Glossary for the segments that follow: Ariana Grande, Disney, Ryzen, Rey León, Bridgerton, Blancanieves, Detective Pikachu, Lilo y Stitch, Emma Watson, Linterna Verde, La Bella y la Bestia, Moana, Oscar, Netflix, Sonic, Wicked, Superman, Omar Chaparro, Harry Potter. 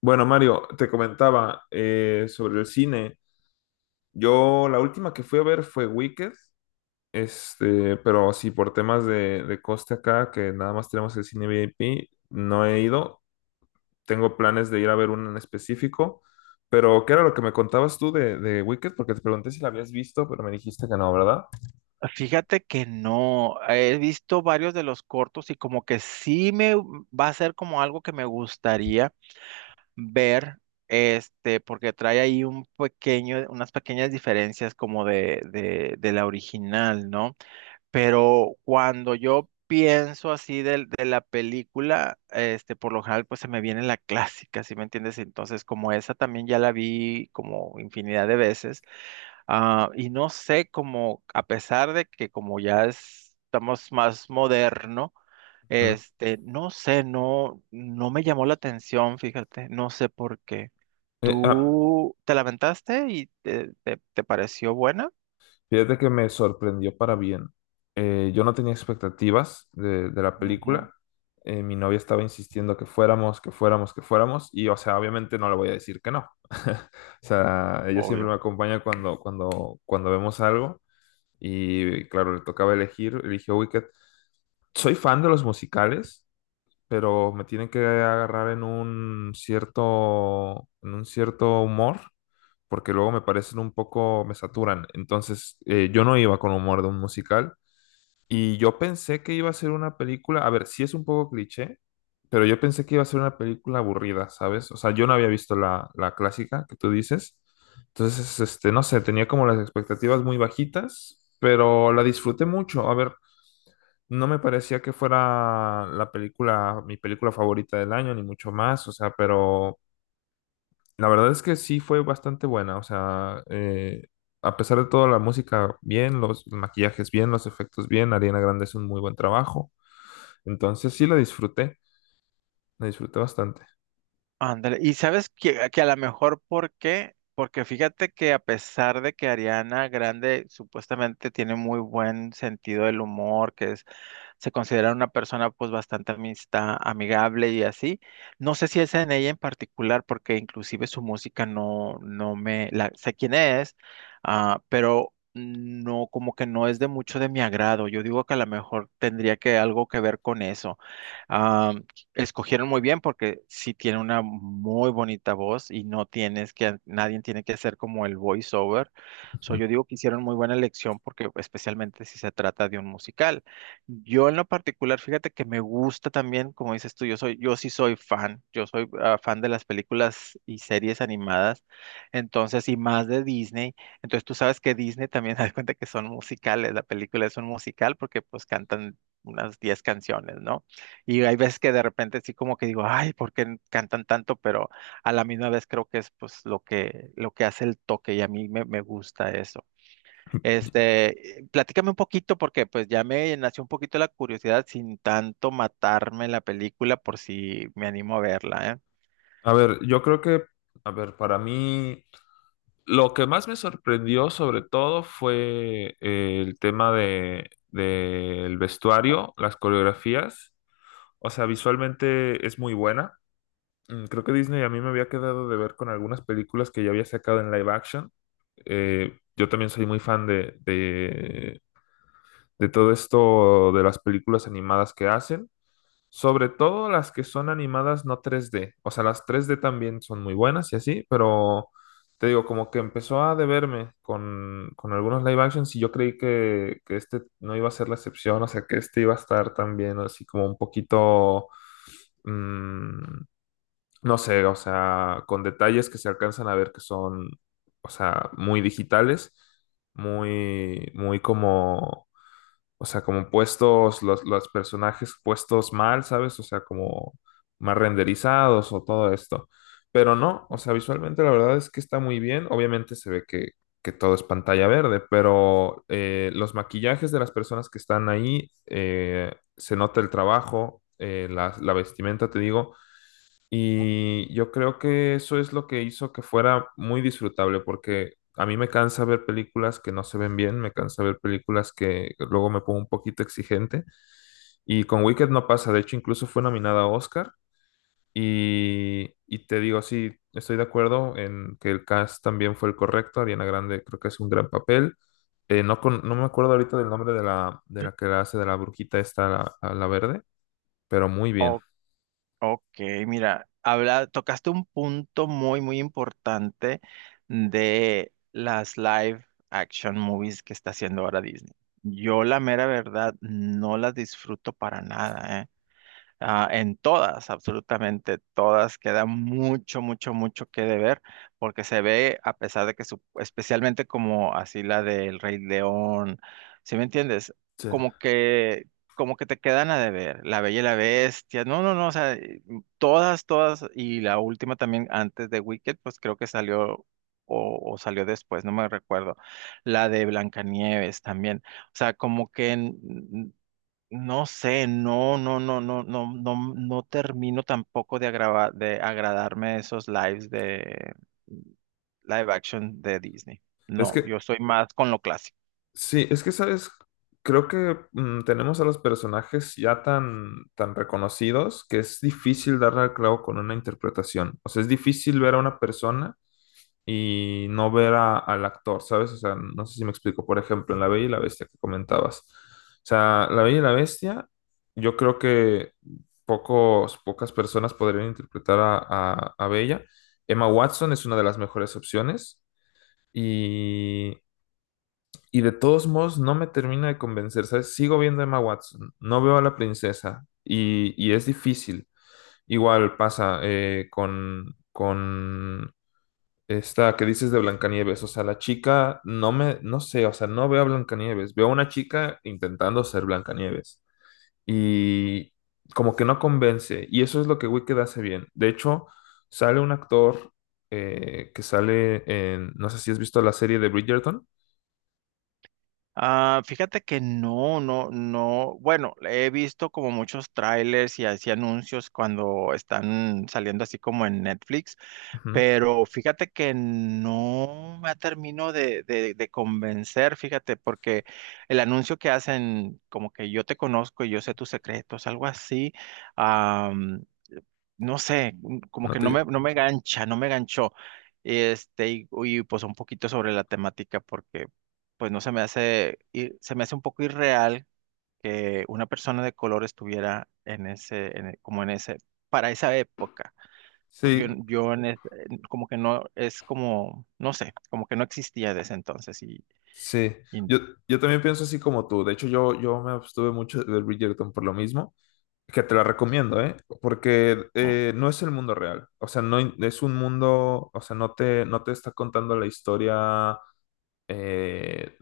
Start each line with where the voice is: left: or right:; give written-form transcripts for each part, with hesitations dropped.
left: Bueno, Mario, te comentaba sobre el cine. Yo la última que fui a ver fue Wicked, pero así por temas de coste acá, que nada más tenemos el cine VIP, no he ido. Tengo planes de ir a ver uno en específico, pero ¿qué era lo que me contabas tú de Wicked? Porque te pregunté si la habías visto, pero me dijiste que no, ¿verdad?
right: Fíjate que no, he visto varios de los cortos y como que sí me va a ser como algo que me gustaría ver, porque trae ahí un pequeño, unas pequeñas diferencias como de la original, ¿no? Pero cuando yo pienso así de la película, por lo general, pues se me viene la clásica, ¿sí me entiendes? Entonces, como esa también ya la vi como infinidad de veces, y no sé, como a pesar de que como ya estamos más moderno,
left: Ujú.
right: no sé, no me llamó la atención, fíjate, no sé por qué.
left: Eh, ah,
right: ¿Tú te lamentaste y te pareció buena?
left: Fíjate que me sorprendió para bien. Yo no tenía expectativas de la
right: Ujú,
left: película. Mi novia estaba insistiendo que fuéramos, que fuéramos, que fuéramos. Y, o sea, obviamente no le voy a decir que no. O sea, ella siempre
right: obvio.
left: me acompaña cuando vemos algo. Y, claro, le tocaba elegir. Eligió Wicked. Soy fan de los musicales, pero me tienen que agarrar en un cierto humor, porque luego me parecen un poco, me saturan. Entonces, yo no iba con humor de un musical, y yo pensé que iba a ser una película, a ver, sí es un poco cliché, pero yo pensé que iba a ser una película aburrida, ¿sabes? O sea, yo no había visto la clásica que tú dices. Entonces, no sé, tenía como las expectativas muy bajitas, pero la disfruté mucho. A ver, no me parecía que fuera la película, mi película favorita del año, ni mucho más, o sea, pero la verdad es que sí fue bastante buena, o sea, a pesar de todo, la música bien, los maquillajes bien, los efectos bien, Ariana Grande es un muy buen trabajo, entonces sí la disfruté bastante.
right: Ándale, y sabes que a lo mejor por qué, porque fíjate que a pesar de que Ariana Grande supuestamente tiene muy buen sentido del humor, que es se considera una persona pues bastante amigable y así. No sé si es en ella en particular, porque inclusive su música no, no me, la, sé quién es, pero no, como que no es de mucho de mi agrado. Yo digo que a lo mejor tendría que algo que ver con eso. Ah, escogieron muy bien porque sí tiene una muy bonita voz y no tienes nadie tiene que hacer como el voiceover. So,
left: Ujú.
right: yo digo que hicieron muy buena elección porque especialmente si se trata de un musical. Yo en lo particular, fíjate que me gusta también, como dices tú, yo sí soy fan, yo soy fan de las películas y series animadas, entonces, y más de Disney, entonces tú sabes que Disney también da cuenta que son musicales, la película es un musical porque pues cantan unas 10 canciones, ¿no? Y hay veces que de repente sí como que digo, ay, ¿por qué cantan tanto? Pero a la misma vez creo que es pues lo que hace el toque y a mí me gusta eso. Platícame un poquito porque pues ya me nació un poquito la curiosidad sin tanto matarme la película por si me animo a verla, ¿eh?
left: A ver, yo creo que, a ver, para mí, lo que más me sorprendió sobre todo fue el tema del vestuario, las coreografías, o sea, visualmente es muy buena. Creo que Disney a mí me había quedado de ver con algunas películas que ya había sacado en live action. Yo también soy muy fan de todo esto de las películas animadas que hacen, sobre todo las que son animadas, no tres d. O sea, las tres d también son muy buenas y así, pero te digo, como que empezó a deberme con algunos live actions y yo creí que este no iba a ser la excepción, o sea, que este iba a estar también así como un poquito, mm, no sé, o sea, con detalles que se alcanzan a ver que son, o sea, muy digitales, muy, muy como, o sea, como puestos, los personajes puestos mal, ¿sabes? O sea, como más renderizados o todo esto. Pero no, o sea, visualmente la verdad es que está muy bien. Obviamente se ve que todo es pantalla verde, pero los maquillajes de las personas que están ahí, se nota el trabajo, la vestimenta, te digo, y yo creo que eso es lo que hizo que fuera muy disfrutable, porque a mí me cansa ver películas que no se ven bien, me cansa ver películas que luego me pongo un poquito exigente. Y con Wicked no pasa, de hecho incluso fue nominada a Oscar. Y te digo, sí, estoy de acuerdo en que el cast también fue el correcto, Ariana Grande creo que es un gran papel. No, no me acuerdo ahorita del nombre de la que la hace, de la brujita esta, la verde, pero muy bien.
right: Ok, Ok, mira, habla, tocaste un punto muy importante de las live action movies que está haciendo ahora Disney. Yo la mera verdad no las disfruto para nada, ¿eh? Ah, en todas, absolutamente todas, queda mucho, mucho que deber, porque se ve, a pesar de que, especialmente como así la del Rey León, ¿sí me entiendes?
left: Sí.
right: Como que, como que te quedan a deber, La Bella y la Bestia, no, o sea, todas, y la última también antes de Wicked, pues creo que salió o salió después, no me recuerdo, la de Blancanieves también, o sea, como que no sé, no termino tampoco de agradarme esos lives de live action de Disney.
left: Es
right: No,
left: que,
right: yo soy más con lo clásico.
left: sí, es que, ¿sabes? Creo que tenemos a los personajes ya tan, tan reconocidos que es difícil darle al clavo con una interpretación. O sea, es difícil ver a una persona y no ver al actor, ¿sabes? O sea, no sé si me explico. Por ejemplo, en La Bella y la Bestia que comentabas. O sea, La Bella y la Bestia, yo creo que pocos, pocas personas podrían interpretar a Bella. Emma Watson es una de las mejores opciones. Y, y de todos modos, no me termina de convencer, ¿sabes? Sigo viendo a Emma Watson, no veo a la princesa y es difícil. Igual pasa con esta que dices de Blancanieves, o sea, la chica, no me, no sé, o sea, no veo a Blancanieves, veo a una chica intentando ser Blancanieves y como que no convence y eso es lo que Wicked hace bien. De hecho, sale un actor que sale en, no sé si has visto la serie de Bridgerton.
right: Ah, fíjate que no. Bueno, he visto como muchos trailers y así anuncios cuando están saliendo así como en Netflix.
left: Ujú,
right: Pero fíjate que no me termino de convencer, fíjate, porque el anuncio que hacen, como que yo te conozco y yo sé tus secretos, algo así, am, no sé, como
left: no
right: que
left: te-
right: no me gancha, no me ganchó. Pues un poquito sobre la temática, porque pues no se me hace, se me hace un poco irreal que una persona de color estuviera en ese, como en ese, para esa época. Yo,
left: sí,
right: yo en es- en- como que no, es como, no sé, como que no existía desde entonces
left: sí,
right: y-
left: yo, yo también pienso así como tú. De hecho, yo me abstuve mucho de Bridgerton por lo mismo, que te la recomiendo, ¿eh? Porque
right: mm,
left: no es el mundo real. O sea, no in- es un mundo, o sea, no te, no te está contando la historia. eh,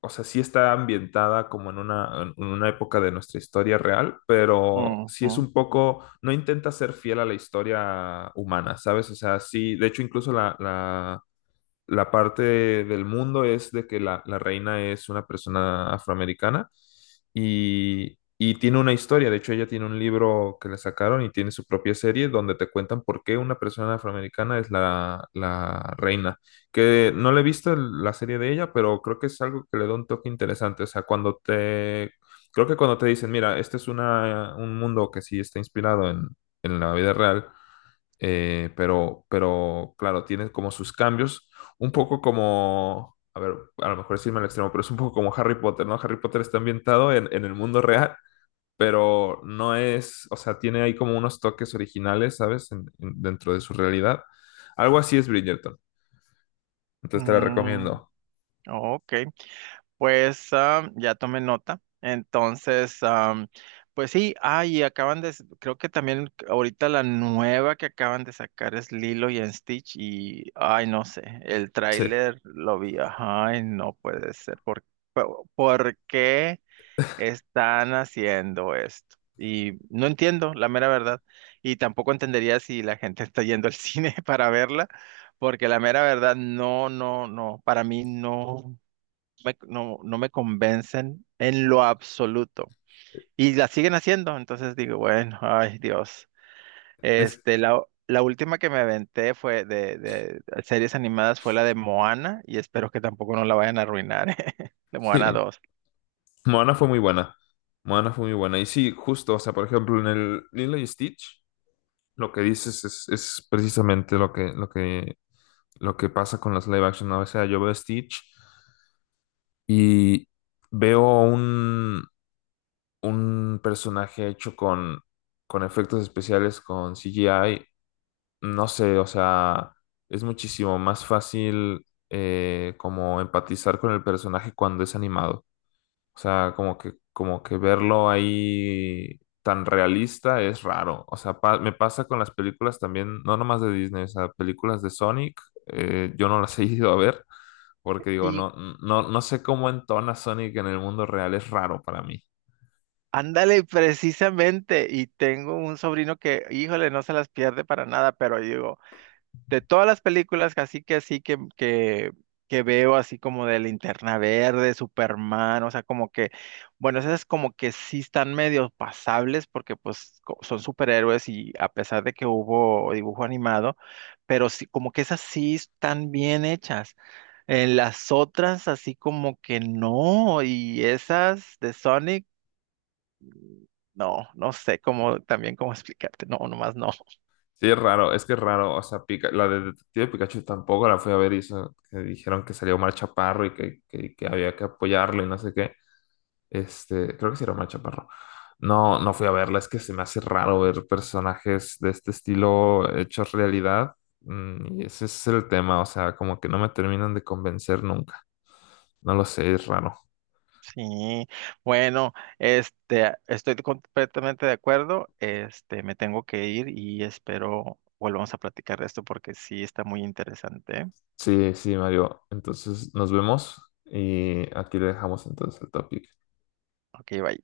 left: o sea, sí está ambientada como en una época de nuestra historia real, pero sí
right: ujú,
left: es un poco, no intenta ser fiel a la historia humana, ¿sabes? O sea, sí, de hecho, incluso la parte del mundo es de que la reina es una persona afroamericana y tiene una historia. De hecho, ella tiene un libro que le sacaron y tiene su propia serie donde te cuentan por qué una persona afroamericana es la reina. Que no le he visto la serie de ella, pero creo que es algo que le da un toque interesante. O sea, cuando te... Creo que cuando te dicen, mira, este es una, un mundo que sí está inspirado en la vida real. Pero claro, tiene como sus cambios, un poco como, a ver, a lo mejor es irme al extremo, pero es un poco como Harry Potter, ¿no? Harry Potter está ambientado en el mundo real, pero no es, o sea, tiene ahí como unos toques originales, ¿sabes? Dentro de su realidad. Algo así es Bridgerton, entonces te la
right: mm, mm,
left: recomiendo.
right: ok, pues ah, ya tomé nota. Entonces, pues sí, ah, y acaban de, creo que también ahorita la nueva que acaban de sacar es Lilo y Stitch y, ay, no sé, el
left: Sí,
right: tráiler lo vi, ay, no puede ser, ¿ por qué están haciendo esto? Y no entiendo, la mera verdad. Y tampoco entendería si la gente está yendo al cine para verla, porque la mera verdad, no, para mí no me convencen en lo absoluto. Y la siguen haciendo, entonces digo, bueno, ay Dios.
left: es,
right: Este, la, la última que me aventé fue de series animadas fue la de Moana, y espero que tampoco no la vayan a arruinar, de Moana
left: sí.
right: 2.
left: Moana fue muy buena. Moana fue muy buena. Y sí, justo, o sea, por ejemplo, en el Lilo y Stitch, lo que dices es precisamente lo que, lo que lo que pasa con las live action, ¿no? O sea, yo veo Stitch y veo un personaje hecho con efectos especiales, con CGI. No sé, o sea, es muchísimo más fácil, como empatizar con el personaje cuando es animado. O sea, como que verlo ahí tan realista es raro. O sea, me pasa con las películas también, no nomás de Disney, o sea, películas de Sonic, yo no las he ido a ver porque digo, no, no, no sé cómo entona Sonic en el mundo real, es raro para mí.
right: Ándale, precisamente, y tengo un sobrino que, híjole, no se las pierde para nada, pero digo, de todas las películas, que veo, así como de Linterna Verde, Superman, o sea, como que, bueno, esas como que sí están medio pasables, porque pues son superhéroes y a pesar de que hubo dibujo animado, pero sí, como que esas sí están bien hechas. En las otras, así como que no, y esas de Sonic. No, no sé cómo también cómo explicarte. No, nomás no.
left: Sí, es raro, es que es raro. O sea, la de Detective Pikachu tampoco la fui a ver y eso, que dijeron que salió Omar Chaparro y que, que había que apoyarlo y no sé qué. Este, creo que sí era Omar Chaparro. No, no fui a verla, es que se me hace raro ver personajes de este estilo hechos realidad. Y ese es el tema, o sea, como que no me terminan de convencer nunca. No lo sé, es raro.
right: Sí. Bueno, estoy completamente de acuerdo. Me tengo que ir y espero volvamos a platicar de esto porque sí está muy interesante, ¿eh?
left: Sí, sí, Mario. Entonces nos vemos y aquí le dejamos entonces el topic.
right: Ok, bye.